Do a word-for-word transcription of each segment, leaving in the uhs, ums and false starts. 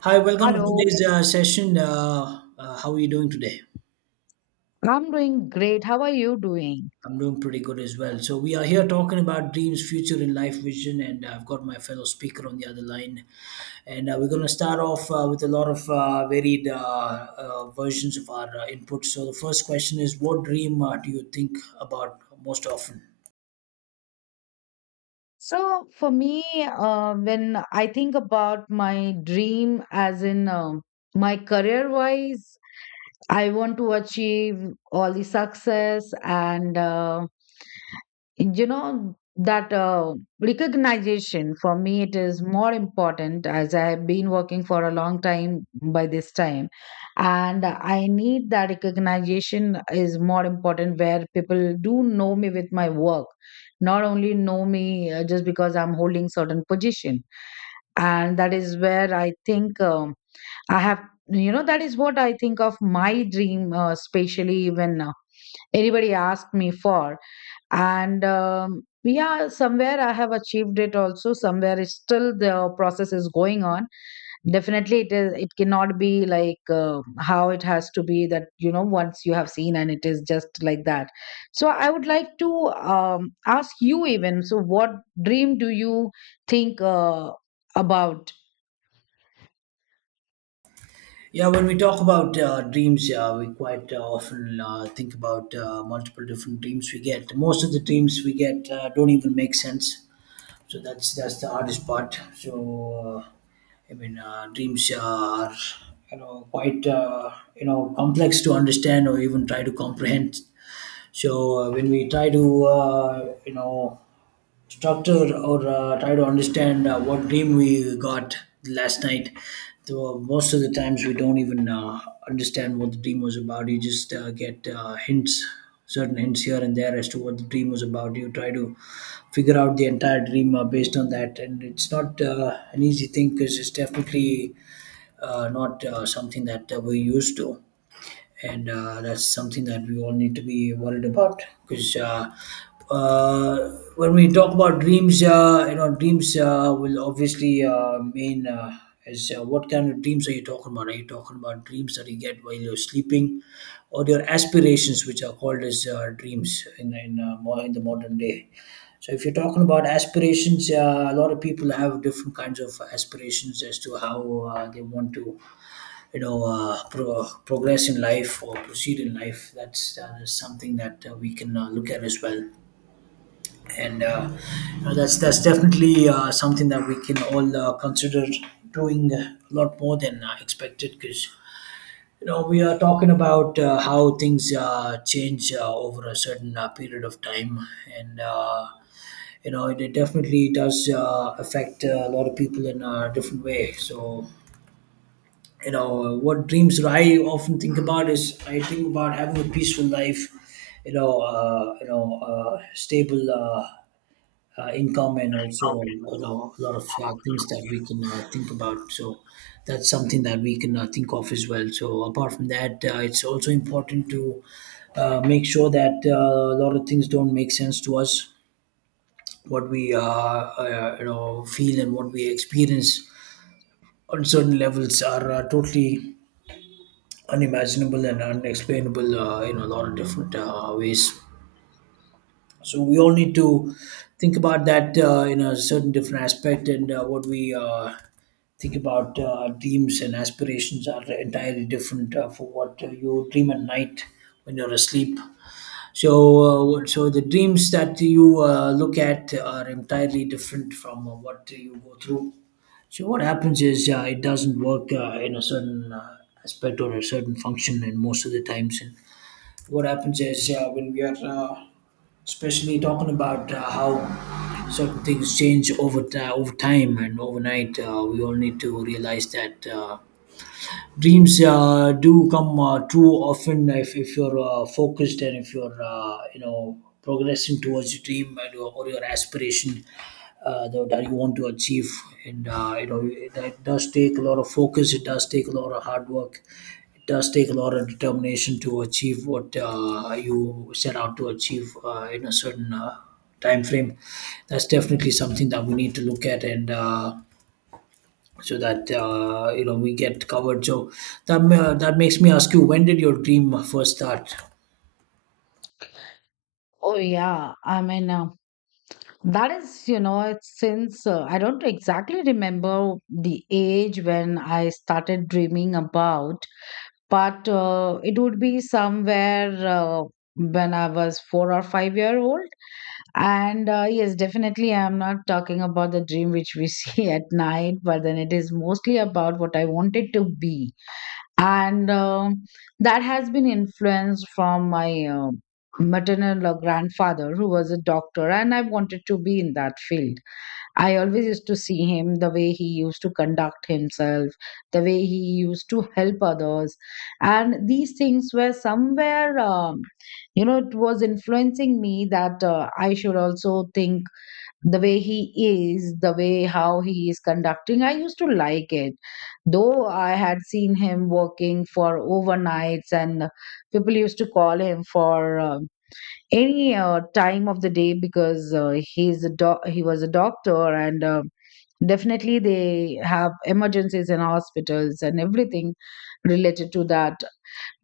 Hi, welcome to Hello, today's uh, session. Uh, uh, how are you doing today? I'm doing great. How are you doing? I'm doing pretty good as well. So, we are here talking about dreams, future, and life vision. And I've got my fellow speaker on the other line. And uh, we're going to start off uh, with a lot of uh, varied uh, uh, versions of our uh, input. So, the first question is, what dream uh, do you think about most often? So, for me, uh, when I think about my dream, as in um my career wise, I want to achieve all the success and uh, you know that uh, recognition. For me it is more important, as I have been working for a long time by this time, and I need that recognition is more important, where people do know me with my work, not only know me uh, just because I'm holding certain position. And that is where I think um, I have you know that is what I think of my dream, uh, especially when uh, anybody asked me for. And um, yeah, somewhere I have achieved it, also somewhere it's still the process is going on. Definitely it is, it cannot be like, uh, how it has to be, that you know once you have seen and it is just like that. So I would like to um, ask you, even so, what dream do you think uh, about? Yeah, when we talk about uh, dreams, uh, we quite uh, often uh, think about uh, multiple different dreams we get. Most of the dreams we get uh, don't even make sense, so that's that's the hardest part. So uh, I mean, uh, dreams are, you know, quite uh, you know, complex to understand or even try to comprehend. So uh, when we try to, uh, you know, structure or uh, try to understand uh, what dream we got last night, so most of the times we don't even uh, understand what the dream was about. You just uh, get uh, hints, certain hints here and there as to what the dream was about. You try to figure out the entire dream uh, based on that, and it's not uh, an easy thing because it's definitely uh, not uh, something that uh, we're used to. And uh, that's something that we all need to be worried about because, uh, uh, when we talk about dreams, uh, you know, dreams uh, will obviously uh, mean, uh, is, uh, what kind of dreams are you talking about? Are you talking about dreams that you get while you're sleeping, or your aspirations, which are called as uh, dreams in in, uh, mo- in the modern day? So if you're talking about aspirations, uh, a lot of people have different kinds of aspirations as to how uh, they want to, you know, uh, pro- progress in life or proceed in life. That's uh, something that uh, we can uh, look at as well, and uh, you know, that's that's definitely uh, something that we can all uh, consider doing a lot more than uh, expected. Because, you know, we are talking about uh, how things uh, change uh, over a certain uh, period of time, and uh, you know, it, it definitely does uh, affect uh, a lot of people in a different way. So you know what dreams that I often think about is I think about having a peaceful life, you know, uh, you know, uh, stable uh, uh, income, and also, you know, a lot of uh, things that we can uh, think about. So that's something that we can uh, think of as well. So apart from that, uh, it's also important to uh, make sure that, uh, a lot of things don't make sense to us. What we uh, uh, you know, feel and what we experience on certain levels are uh, totally unimaginable and unexplainable uh, in a lot of different uh, ways. So we all need to think about that uh, in a certain different aspect. And uh, what we uh, think about, uh, dreams and aspirations are entirely different uh, for what uh, you dream at night when you're asleep. So, uh, so the dreams that you uh, look at are entirely different from uh, what you go through. So what happens is, uh, it doesn't work uh, in a certain uh, aspect or a certain function, and most of the times. And what happens is, uh, when we are, uh, especially talking about uh, how certain things change over ti over time and overnight, uh, we all need to realize that. Uh, Dreams uh, do come uh, true often, if, if you're uh, focused and if you're uh, you know, progressing towards your dream and your, or your aspiration uh, tho- that you want to achieve. And uh, you know, it, it does take a lot of focus. It does take a lot of hard work. It does take a lot of determination to achieve what uh, you set out to achieve uh, in a certain uh, time frame. That's definitely something that we need to look at. And. Uh, so that, uh, you know, we get covered. So that ma- that makes me ask you, when did your dream first start? Oh yeah, I mean, uh, that is, you know, it's since, uh, I don't exactly remember the age when I started dreaming about, but uh, it would be somewhere, uh, when I was four or five year old. And uh, yes, definitely, I'm not talking about the dream which we see at night, but then it is mostly about what I wanted to be. And um, that has been influenced from my uh, maternal or grandfather, who was a doctor, and I wanted to be in that field. I always used to see him, the way he used to conduct himself, the way he used to help others. And these things were somewhere, um, you know, it was influencing me, that uh, I should also think the way he is, the way how he is conducting. I used to like it. Though I had seen him working for overnights, and people used to call him for um any uh, time of the day, because uh, he's a doc- he was a doctor, and uh, definitely they have emergencies in hospitals and everything related to that.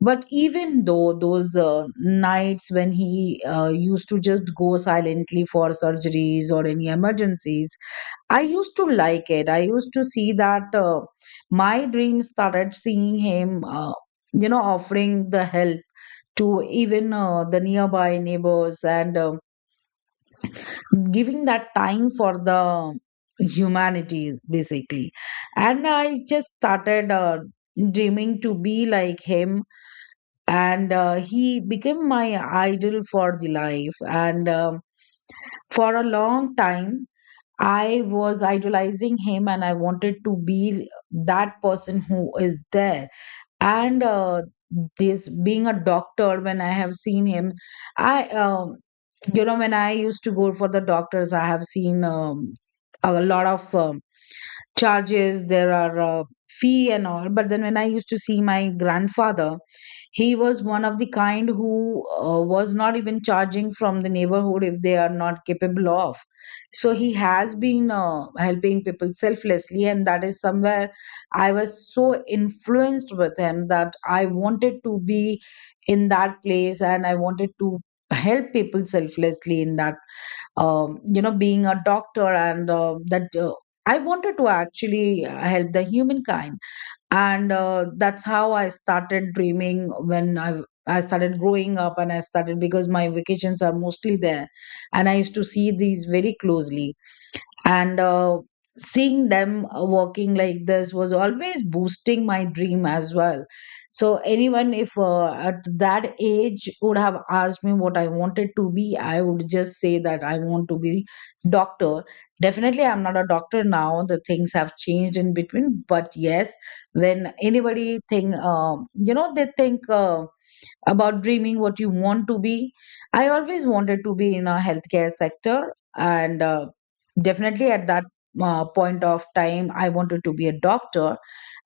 But even though those uh, nights when he uh, used to just go silently for surgeries or any emergencies, I used to like it. I used to see that uh, my dreams started seeing him uh, you know, offering the help to even uh, the nearby neighbors, and uh, giving that time for the humanity, basically. And I just started uh, dreaming to be like him. And uh, he became my idol for the life, and um, for a long time I was idolizing him, and I wanted to be that person who is there. And uh, this being a doctor, when I have seen him, I um, you know when I used to go for the doctors, I have seen um, a lot of um, charges, there are uh, fee and all. But then when I used to see my grandfather, he was one of the kind who uh, was not even charging from the neighborhood if they are not capable of. So he has been uh, helping people selflessly, and that is somewhere I was so influenced with him that I wanted to be in that place, and I wanted to help people selflessly in that, um, you know, being a doctor. And uh, that uh, I wanted to actually uh, help the humankind. And uh, that's how I started dreaming, when i i started growing up. And I started, because my vacations are mostly there, and I used to see these very closely. And uh, seeing them uh, working like this was always boosting my dream as well. So anyone, if uh, at that age would have asked me what I wanted to be, I would just say that I want to be doctor. Definitely I'm not a doctor now, the things have changed in between. But yes, when anybody think, um you know they think uh, about dreaming what you want to be. I always wanted to be in a healthcare sector, and uh, definitely at that uh, point of time, I wanted to be a doctor.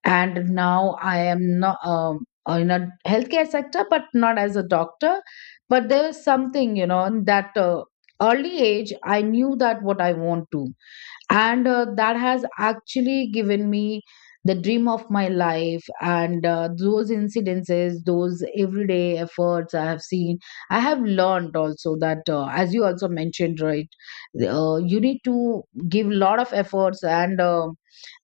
And now I am not, um, uh, in a healthcare sector, but not as a doctor. But there is something, you know, in that uh, early age, I knew that what I want to. And uh, that has actually given me the dream of my life. And uh, those incidences, those everyday efforts I have seen, I have learned also that, uh, as you also mentioned, right, uh, you need to give lot of efforts. And uh,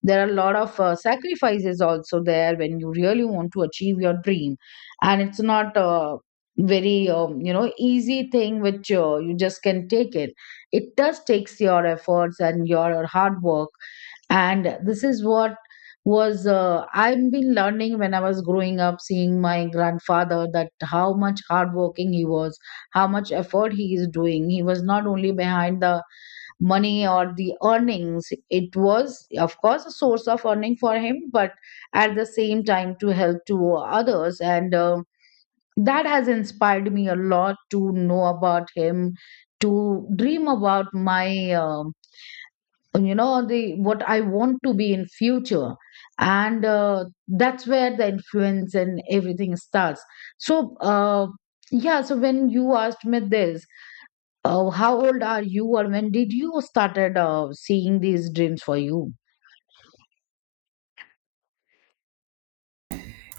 there are a lot of uh, sacrifices also there, when you really want to achieve your dream. And it's not a very, um, you know, easy thing, which uh, you just can take it. It does takes your efforts and your hard work. And this is what was, uh, I've been learning when I was growing up, seeing my grandfather, that how much hardworking he was, how much effort he is doing. He was not only behind the money or the earnings. It was of course a source of earning for him, but at the same time to help to others. And uh, that has inspired me a lot to know about him, to dream about my, um you know the what I want to be in future. And uh, that's where the influence and everything starts. So uh, yeah, so when you asked me this. Oh, how old are you, or when did you started uh, seeing these dreams for you?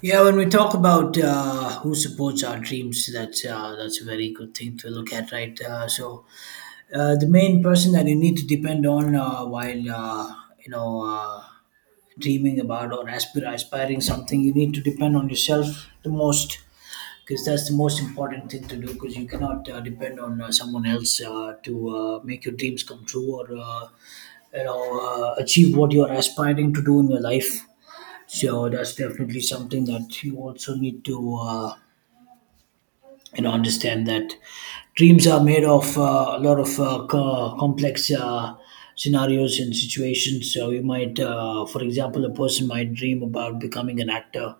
Yeah, when we talk about uh, who supports our dreams, that's uh, that's a very good thing to look at, right? Uh, so uh, the main person that you need to depend on uh, while, uh, you know. Uh, dreaming about or aspir- aspiring something, you need to depend on yourself the most, because that's the most important thing to do, because you cannot uh, depend on uh, someone else uh, to uh, make your dreams come true, or uh, you know, uh, achieve what you're aspiring to do in your life. So that's definitely something that you also need to uh, you know, understand that dreams are made of uh, a lot of uh, co- complex uh, scenarios and situations. So you might, uh, for example, a person might dream about becoming an actor,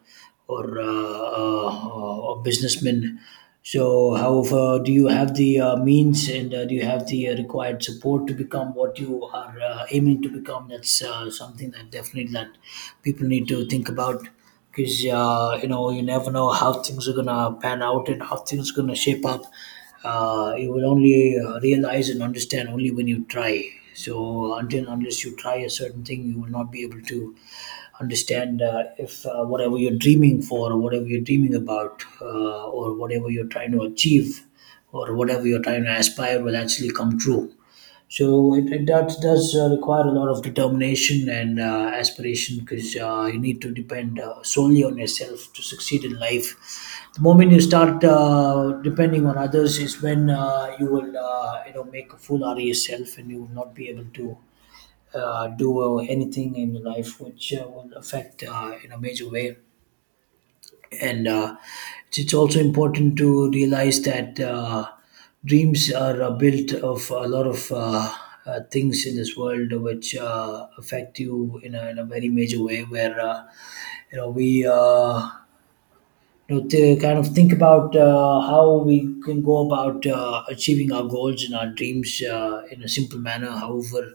or uh, uh, a businessman. So however, do you have the uh, means, and uh, do you have the uh, required support to become what you are uh, aiming to become? That's uh, something that definitely that people need to think about, because uh, you know, you never know how things are gonna pan out and how things are gonna shape up. Uh, you will only uh, realize and understand only when you try. So until and unless you try a certain thing, you will not be able to understand uh, if uh, whatever you're dreaming for, or whatever you're dreaming about, uh, or whatever you're trying to achieve, or whatever you're trying to aspire will actually come true. So it, it does, does uh, require a lot of determination and uh, aspiration, because uh, you need to depend uh, solely on yourself to succeed in life. The moment you start uh, depending on others is when uh, you will uh, you know, make a fool out of yourself and you will not be able to uh, do uh, anything in your life which uh, will affect uh, in a major way. And uh, it's it's also important to realize that, uh, dreams are uh, built of a lot of uh, uh, things in this world which uh, affect you in a, in a very major way, where uh, you know, we, uh, you know, to kind of think about uh, how we can go about uh, achieving our goals and our dreams uh, in a simple manner. However,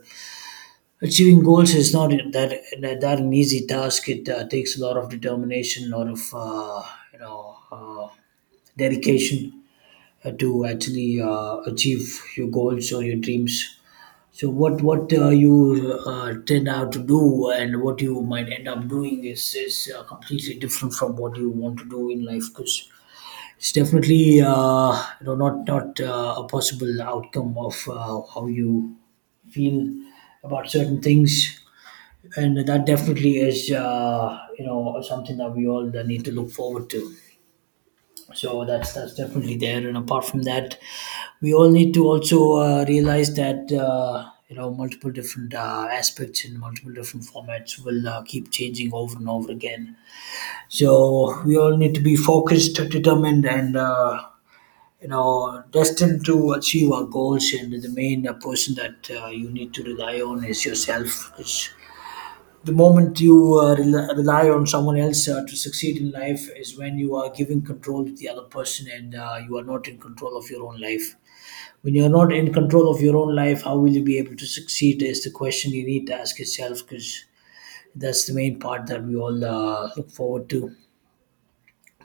achieving goals is not that that, that an easy task. It uh, takes a lot of determination, a lot of uh, you know, uh, dedication uh, to actually uh, achieve your goals or your dreams. So what what uh, you uh, tend out to do and what you might end up doing is is uh, completely different from what you want to do in life, because it's definitely uh, you know, not not uh, a possible outcome of uh, how you feel about certain things. And that definitely is uh, you know, something that we all need to look forward to. So that's that's definitely there. And apart from that, we all need to also uh, realize that, uh, you know, multiple different uh, aspects in multiple different formats will uh, keep changing over and over again. So we all need to be focused, determined, and uh, you know, destined to achieve our goals. And the main uh, person that uh, you need to rely on is yourself. 'Cause the moment you uh, rel- rely on someone else uh, to succeed in life is when you are giving control to the other person, and uh, you are not in control of your own life. When you're not in control of your own life, how will you be able to succeed? Is the question you need to ask yourself, because that's the main part that we all uh, look forward to.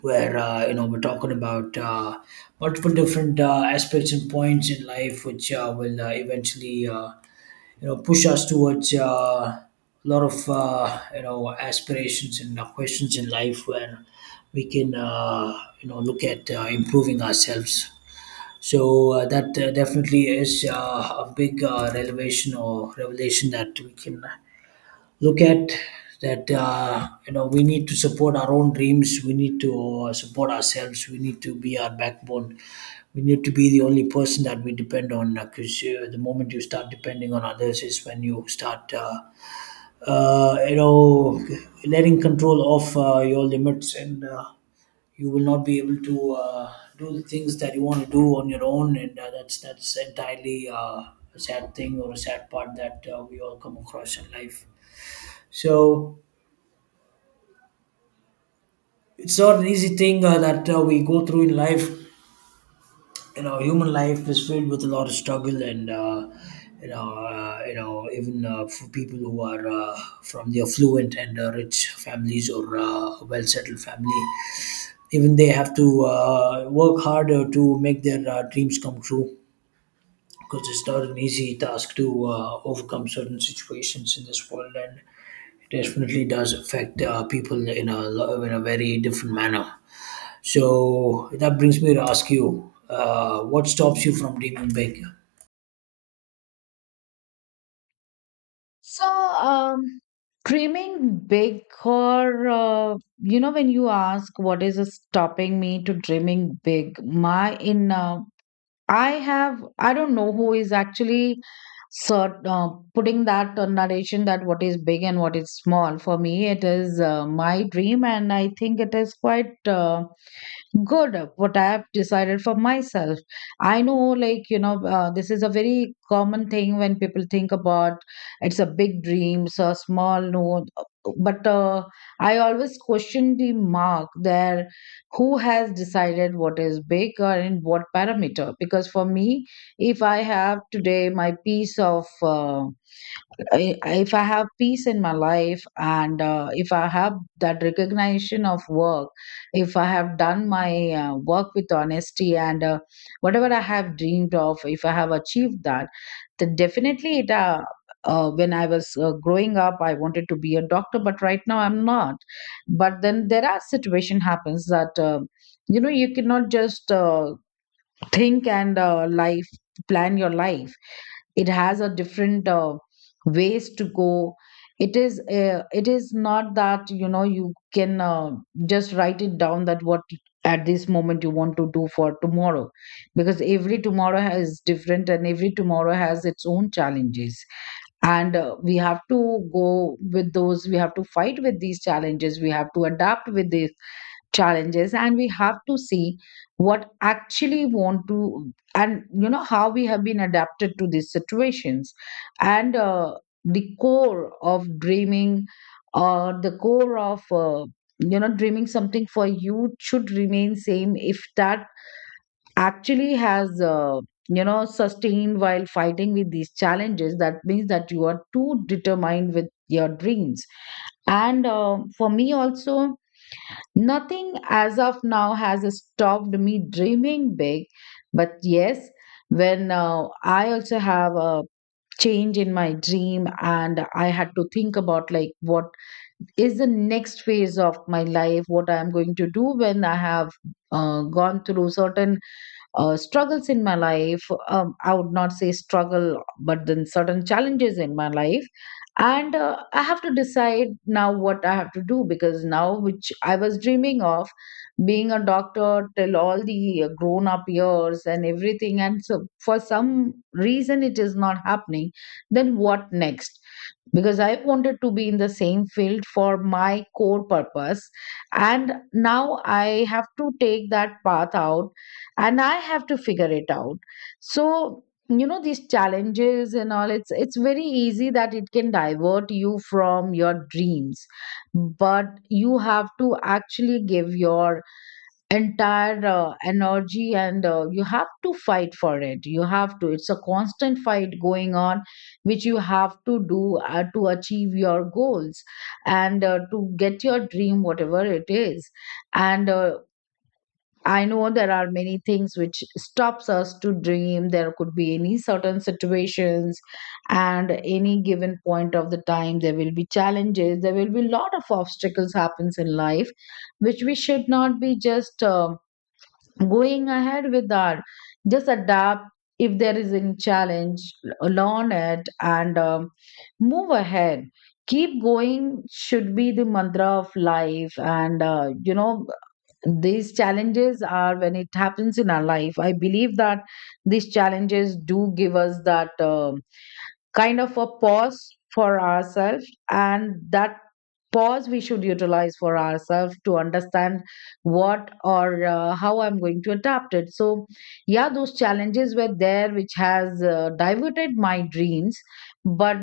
Where uh, you know we're talking about uh, multiple different uh, aspects and points in life, which uh, will uh, eventually, uh, you know push us towards uh, a lot of uh, you know aspirations and uh, questions in life where we can uh, you know look at uh, improving ourselves. So uh, that uh, definitely is uh, a big uh, revelation or revelation that we can look at, that uh, you know we need to support our own dreams, we need to uh, support ourselves, we need to be our backbone, we need to be the only person that we depend on, because uh, the moment you start depending on others is when you start uh, uh, you know letting control off uh, your limits, and uh, you will not be able to uh, do the things that you want to do on your own. And uh, that's that's entirely uh, a sad thing or a sad part that uh, we all come across in life. So it's not an easy thing uh, that uh, we go through in life. You know, human life is filled with a lot of struggle, and uh, you know, uh, you know, even uh, for people who are uh, from the affluent and uh, rich families or uh, well-settled family, even they have to uh, work harder to make their uh, dreams come true. Because it's not an easy task to uh, overcome certain situations in this world, and it definitely does affect uh, people in a lo- in a very different manner. So that brings me to ask you, uh, what stops you from dreaming big? So, um, dreaming big, or uh, you know, when you ask what is stopping me to dreaming big, my in uh, I have, I don't know who is actually. So, uh, putting that uh, narration, that what is big and what is small, for me, it is uh, my dream, and I think it is quite. Uh, good what I have decided for myself. I know, like, you know, uh, this is a very common thing when people think about, it's a big dream so a small, no. But uh, I always question the mark there, who has decided what is big, or in what parameter. Because for me, if I have today my piece of, uh, I, if I have peace in my life, and uh, if I have that recognition of work, if I have done my uh, work with honesty, and uh, whatever I have dreamed of, if I have achieved that, then definitely it. Uh, uh, when I was uh, growing up, I wanted to be a doctor, but right now I'm not. But then there are situation happens that, uh, you know, you cannot just. Uh, think and uh, life, plan your life. It has a different uh, ways to go. It is uh, it is not that you know you can uh, just write it down, that what at this moment you want to do for tomorrow. Because every tomorrow is different and every tomorrow has its own challenges. And uh, we have to go with those, we have to fight with these challenges, we have to adapt with this challenges. And we have to see what actually want to, and you know how we have been adapted to these situations. And uh, the core of dreaming, or the core of, uh, you know, dreaming something for you should remain same. If that actually has, uh, you know, sustained while fighting with these challenges, that means that you are too determined with your dreams. And uh, for me also, nothing as of now has stopped me dreaming big. But yes, when uh, I also have a change in my dream, and I had to think about like, what is the next phase of my life, what I am going to do, when I have uh, gone through certain uh, struggles in my life. Um, I would not say struggle, but then certain challenges in my life. And uh, I have to decide now what I have to do, because now, which I was dreaming of being a doctor till all the uh, grown up years and everything, and so for some reason it is not happening, then what next? Because I wanted to be in the same field for my core purpose, and now I have to take that path out, and I have to figure it out. So you know, these challenges and all, it's it's very easy that it can divert you from your dreams. But you have to actually give your entire uh, energy, and uh, you have to fight for it, you have to it's a constant fight going on, which you have to do uh, to achieve your goals, and uh, to get your dream, whatever it is. And uh, I know there are many things which stops us to dream. There could be any certain situations, and any given point of the time there will be challenges. There will be a lot of obstacles happens in life which we should not be just um going ahead with that. Just adapt. If there is any challenge, learn it, and um, move ahead. Keep going should be the mantra of life. And uh, you know these challenges, are when it happens in our life, I believe that these challenges do give us that uh, kind of a pause for ourselves, and that pause we should utilize for ourselves to understand what, or uh, how I'm going to adapt it. So yeah, those challenges were there which has uh, diverted my dreams. But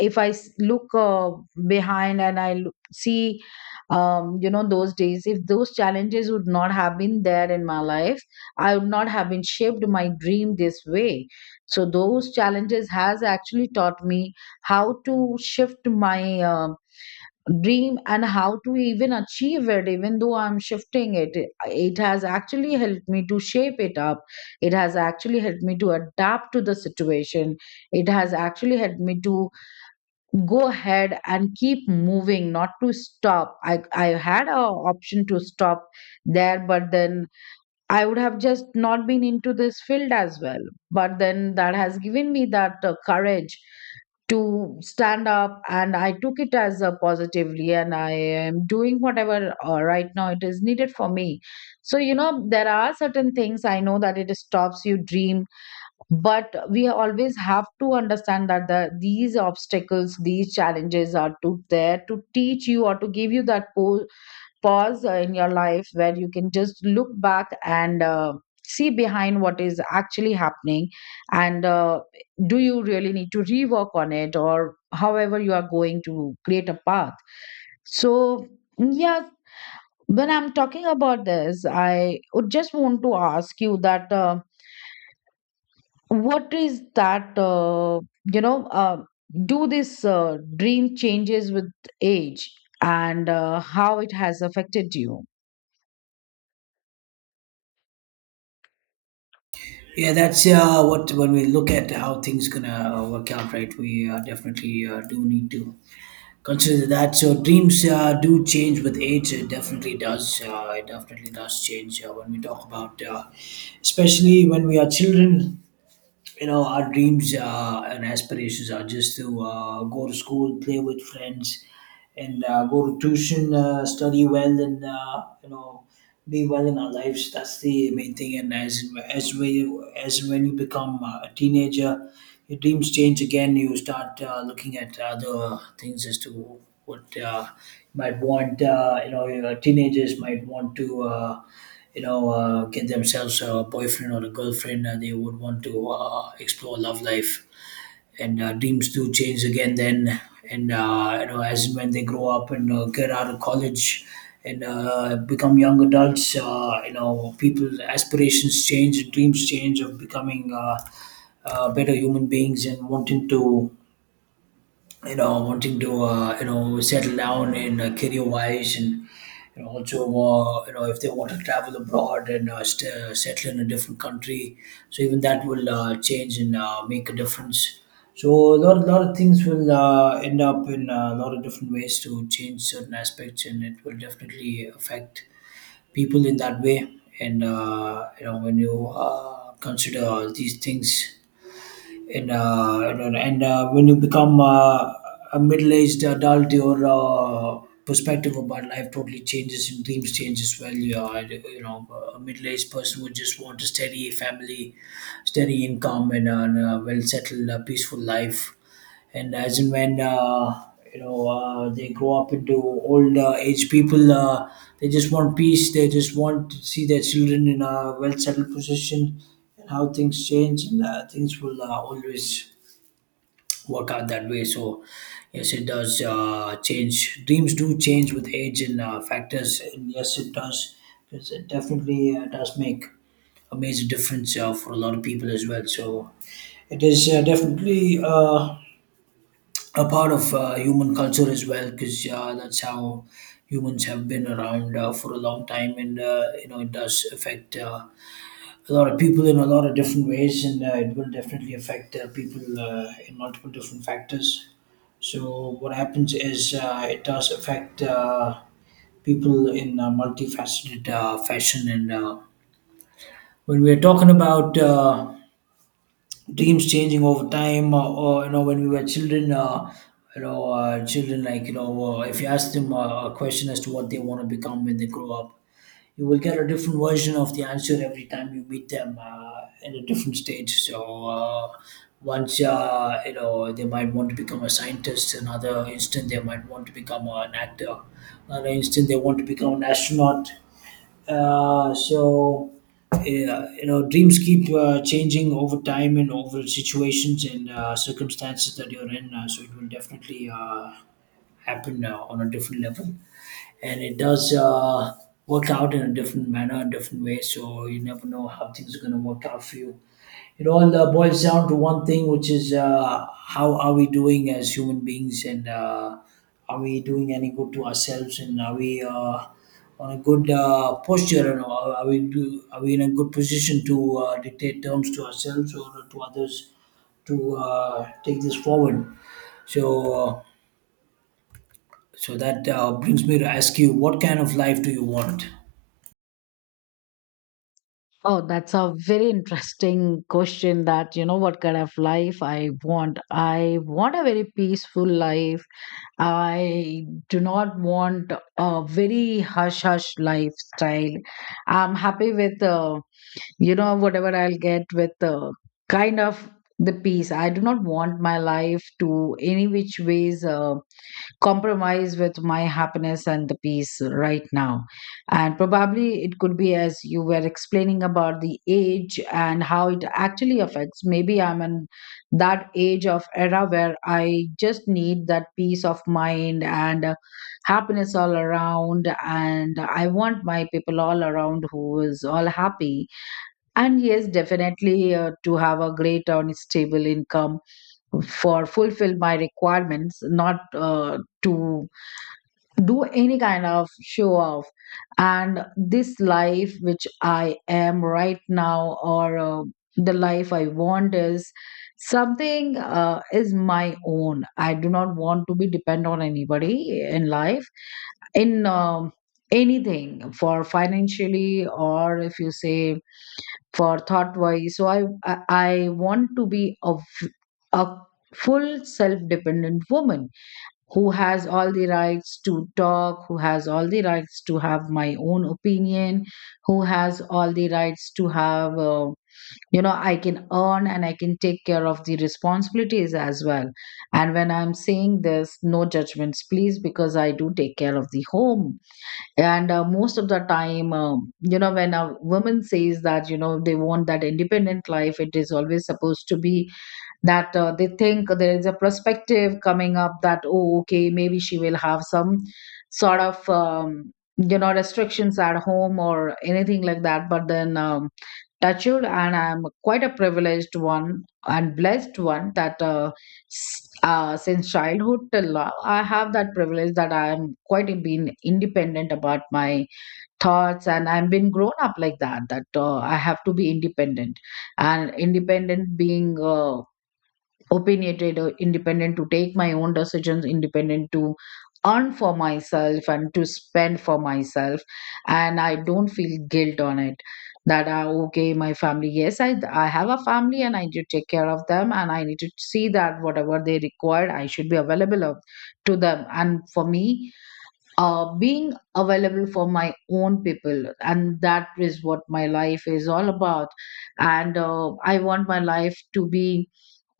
if i s- look uh, behind and i l- see, um, you know, those days, if those challenges would not have been there in my life, I would not have been shaped my dream this way. So those challenges has actually taught me how to shift my uh, dream, and how to even achieve it. Even though I'm shifting it, it has actually helped me to shape it up. It has actually helped me to adapt to the situation. It has actually helped me to go ahead and keep moving, not to stop. I i had a option to stop there, but then I would have just not been into this field as well. But then that has given me that uh, courage to stand up, and I took it as a positively, and I am doing whatever uh, right now it is needed for me. So, you know, there are certain things I know that it stops you dream, but we always have to understand that the, these obstacles, these challenges are to there to teach you, or to give you that po pause uh, in your life, where you can just look back and uh, see behind what is actually happening, and uh, do you really need to rework on it, or however you are going to create a path. So yeah, when I'm talking about this, I would just want to ask you that, uh, what is that, uh, you know uh, do this uh, dream changes with age, and uh, how it has affected you? Yeah, that's uh, what when we look at how things gonna uh, work out, right? We uh, definitely uh, do need to consider that. So dreams uh, do change with age. It definitely does. Uh, it definitely does change uh, when we talk about, uh, especially when we are children. You know, our dreams uh, and aspirations are just to uh, go to school, play with friends, and uh, go to tuition, uh, study well, and uh, you know be well in our lives. That's the main thing. And as as we as when you become uh, a teenager, your dreams change again. You start uh, looking at other things as to what uh, you might want. Uh, you know your teenagers might want to uh, you know uh, get themselves a boyfriend or a girlfriend, and they would want to uh, explore love life, and uh, dreams do change again then. And uh, you know as and when they grow up and uh, get out of college and uh, become young adults, uh, you know people aspirations change and dreams change of becoming uh, uh, better human beings, and wanting to, you know wanting to uh, you know settle down in uh, career wise, and you know, also uh, you know if they want to travel abroad and uh, st- uh, settle in a different country. So even that will uh, change and uh, make a difference. So a lot, lot of things will uh, end up in uh, a lot of different ways to change certain aspects, and it will definitely affect people in that way. And uh, you know when you uh, consider all these things, and uh, you know, and uh, when you become uh, a middle-aged adult, your uh, perspective about life totally changes and dreams change as well. You, are, you know, A middle-aged person would just want a steady family, steady income, and a uh, well-settled, uh, peaceful life. And as and when uh, you know uh, they grow up into old uh, age people, uh, they just want peace. They just want to see their children in a well settled position. And how things change and uh, things will uh, always work out that way. So yes, it does uh, change. Dreams do change with age and uh, factors, and yes, it does, because it definitely uh, does make a major difference uh, for a lot of people as well. So it is uh, definitely. Uh, a part of uh, human culture as well, because uh, that's how humans have been around uh, for a long time, and uh, you know it does affect uh, a lot of people in a lot of different ways, and uh, it will definitely affect uh, people uh, in multiple different factors. So what happens is, uh, it does affect uh, people in a multifaceted uh, fashion. And uh, when we're talking about uh, dreams changing over time, uh, or you know when we were children, uh, you know uh, children, like you know uh, if you ask them uh, a question as to what they want to become when they grow up, you will get a different version of the answer every time you meet them uh, in a different stage. So uh, once uh, you know they might want to become a scientist, another instant they might want to become an actor, another instant they want to become an astronaut. Uh, so yeah, you know, dreams keep uh, changing over time and over situations and uh, circumstances that you're in. Uh, so it will definitely uh, happen uh, on a different level, and it does uh, work out in a different manner, a different way. So you never know how things are going to work out for you. It all uh, boils down to one thing, which is uh, how are we doing as human beings, and uh, are we doing any good to ourselves, and are we uh, on a good uh, posture, and are are we do, are we in a good position to uh, dictate terms to ourselves or to others to uh, take this forward? So, uh, so that uh, brings me to ask you, what kind of life do you want? Oh, that's a very interesting question, that, you know, what kind of life I want. I want a very peaceful life. I do not want a very hush hush lifestyle. I'm happy with, uh, you know, whatever I'll get with, uh, kind of, the peace. I do not want my life to any which ways Uh, compromise with my happiness and the peace right now. And probably it could be as you were explaining about the age and how it actually affects. Maybe I'm in that age of era where I just need that peace of mind and uh, happiness all around. And I want my people all around who is all happy. And yes, definitely uh, to have a great and stable income for fulfill my requirements, not uh, to do any kind of show off. And this life which I am right now, or uh, the life I want is something uh, is my own. I do not want to be dependent on anybody in life in um, anything, for financially, or if you say for thought wise. So i i I want to be a, f- a full self dependent woman, who has all the rights to talk, who has all the rights to have my own opinion, who has all the rights to have, uh, you know, I can earn and I can take care of the responsibilities as well. And when I'm saying this, no judgments, please, because I do take care of the home. And uh, most of the time, um, you know, when a woman says that, you know, they want that independent life, it is always supposed to be that uh, they think there is a perspective coming up that, oh okay, maybe she will have some sort of um, you know, restrictions at home or anything like that. But then um, touched, and I'm quite a privileged one and blessed one that, uh, s- uh, since childhood till now, I have that privilege that I'm quite been independent about my thoughts, and I've been grown up like that, that uh, I have to be independent. And independent being uh, opinionated, or independent to take my own decisions, independent to earn for myself and to spend for myself. And I don't feel guilt on it, that are okay, my family, yes, i i have a family, and I need to take care of them, and I need to see that whatever they required, I should be available of, to them. And for me, uh, being available for my own people, and that is what my life is all about. And uh, I want my life to be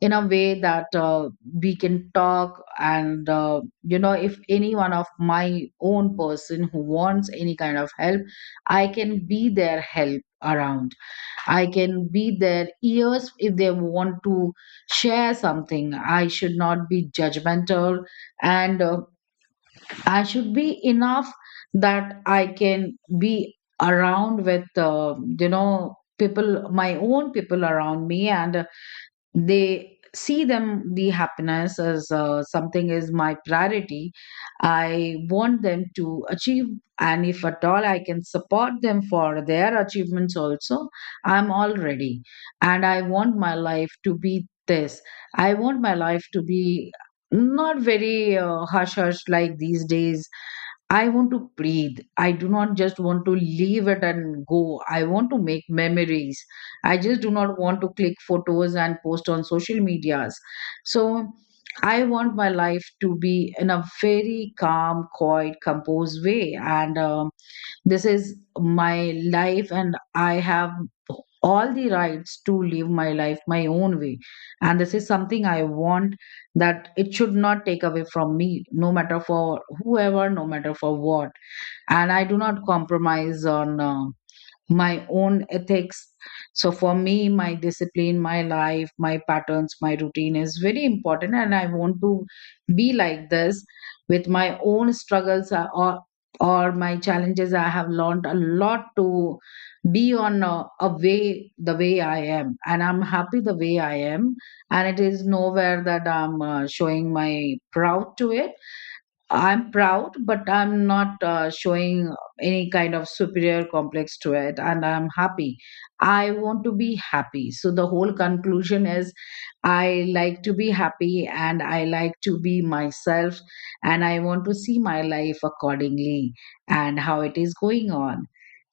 in a way that, uh, we can talk and, uh, you know, if any one of my own person who wants any kind of help, I can be their help around. I can be their ears. If they want to share something, I should not be judgmental. And uh, I should be enough that I can be around with, uh, you know, people, my own people around me, and uh, they see them, the happiness as uh, something is my priority. I want them to achieve, and if at all I can support them for their achievements also, I'm all ready. And I want my life to be this. I want my life to be not very uh, hush hush like these days. I want to breathe. I do not just want to leave it and go. I want to make memories. I just do not want to click photos and post on social medias. So I want my life to be in a very calm, quiet, composed way. And um, this is my life, and I have all the rights to live my life my own way. And this is something I want, that it should not take away from me, no matter for whoever, no matter for what. And I do not compromise on Uh, my own ethics. So for me, my discipline, my life, my patterns, my routine is very important, and I want to be like this with my own struggles, uh, or or my challenges. I have learned a lot to be on a, a way, the way I am, and I'm happy the way I am. And it is nowhere that I'm uh, showing my proud to it. I'm proud, but I'm not uh, showing any kind of superior complex to it. And I'm happy. I want to be happy. So the whole conclusion is I like to be happy, and I like to be myself. And I want to see my life accordingly, and how it is going on.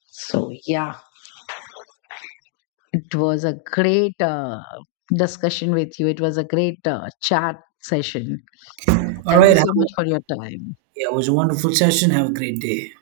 So, yeah, it was a great uh, discussion with you. It was a great uh, chat session. All Thank you right. Have, so much for your time. yeah, it was a wonderful session. Have a great day.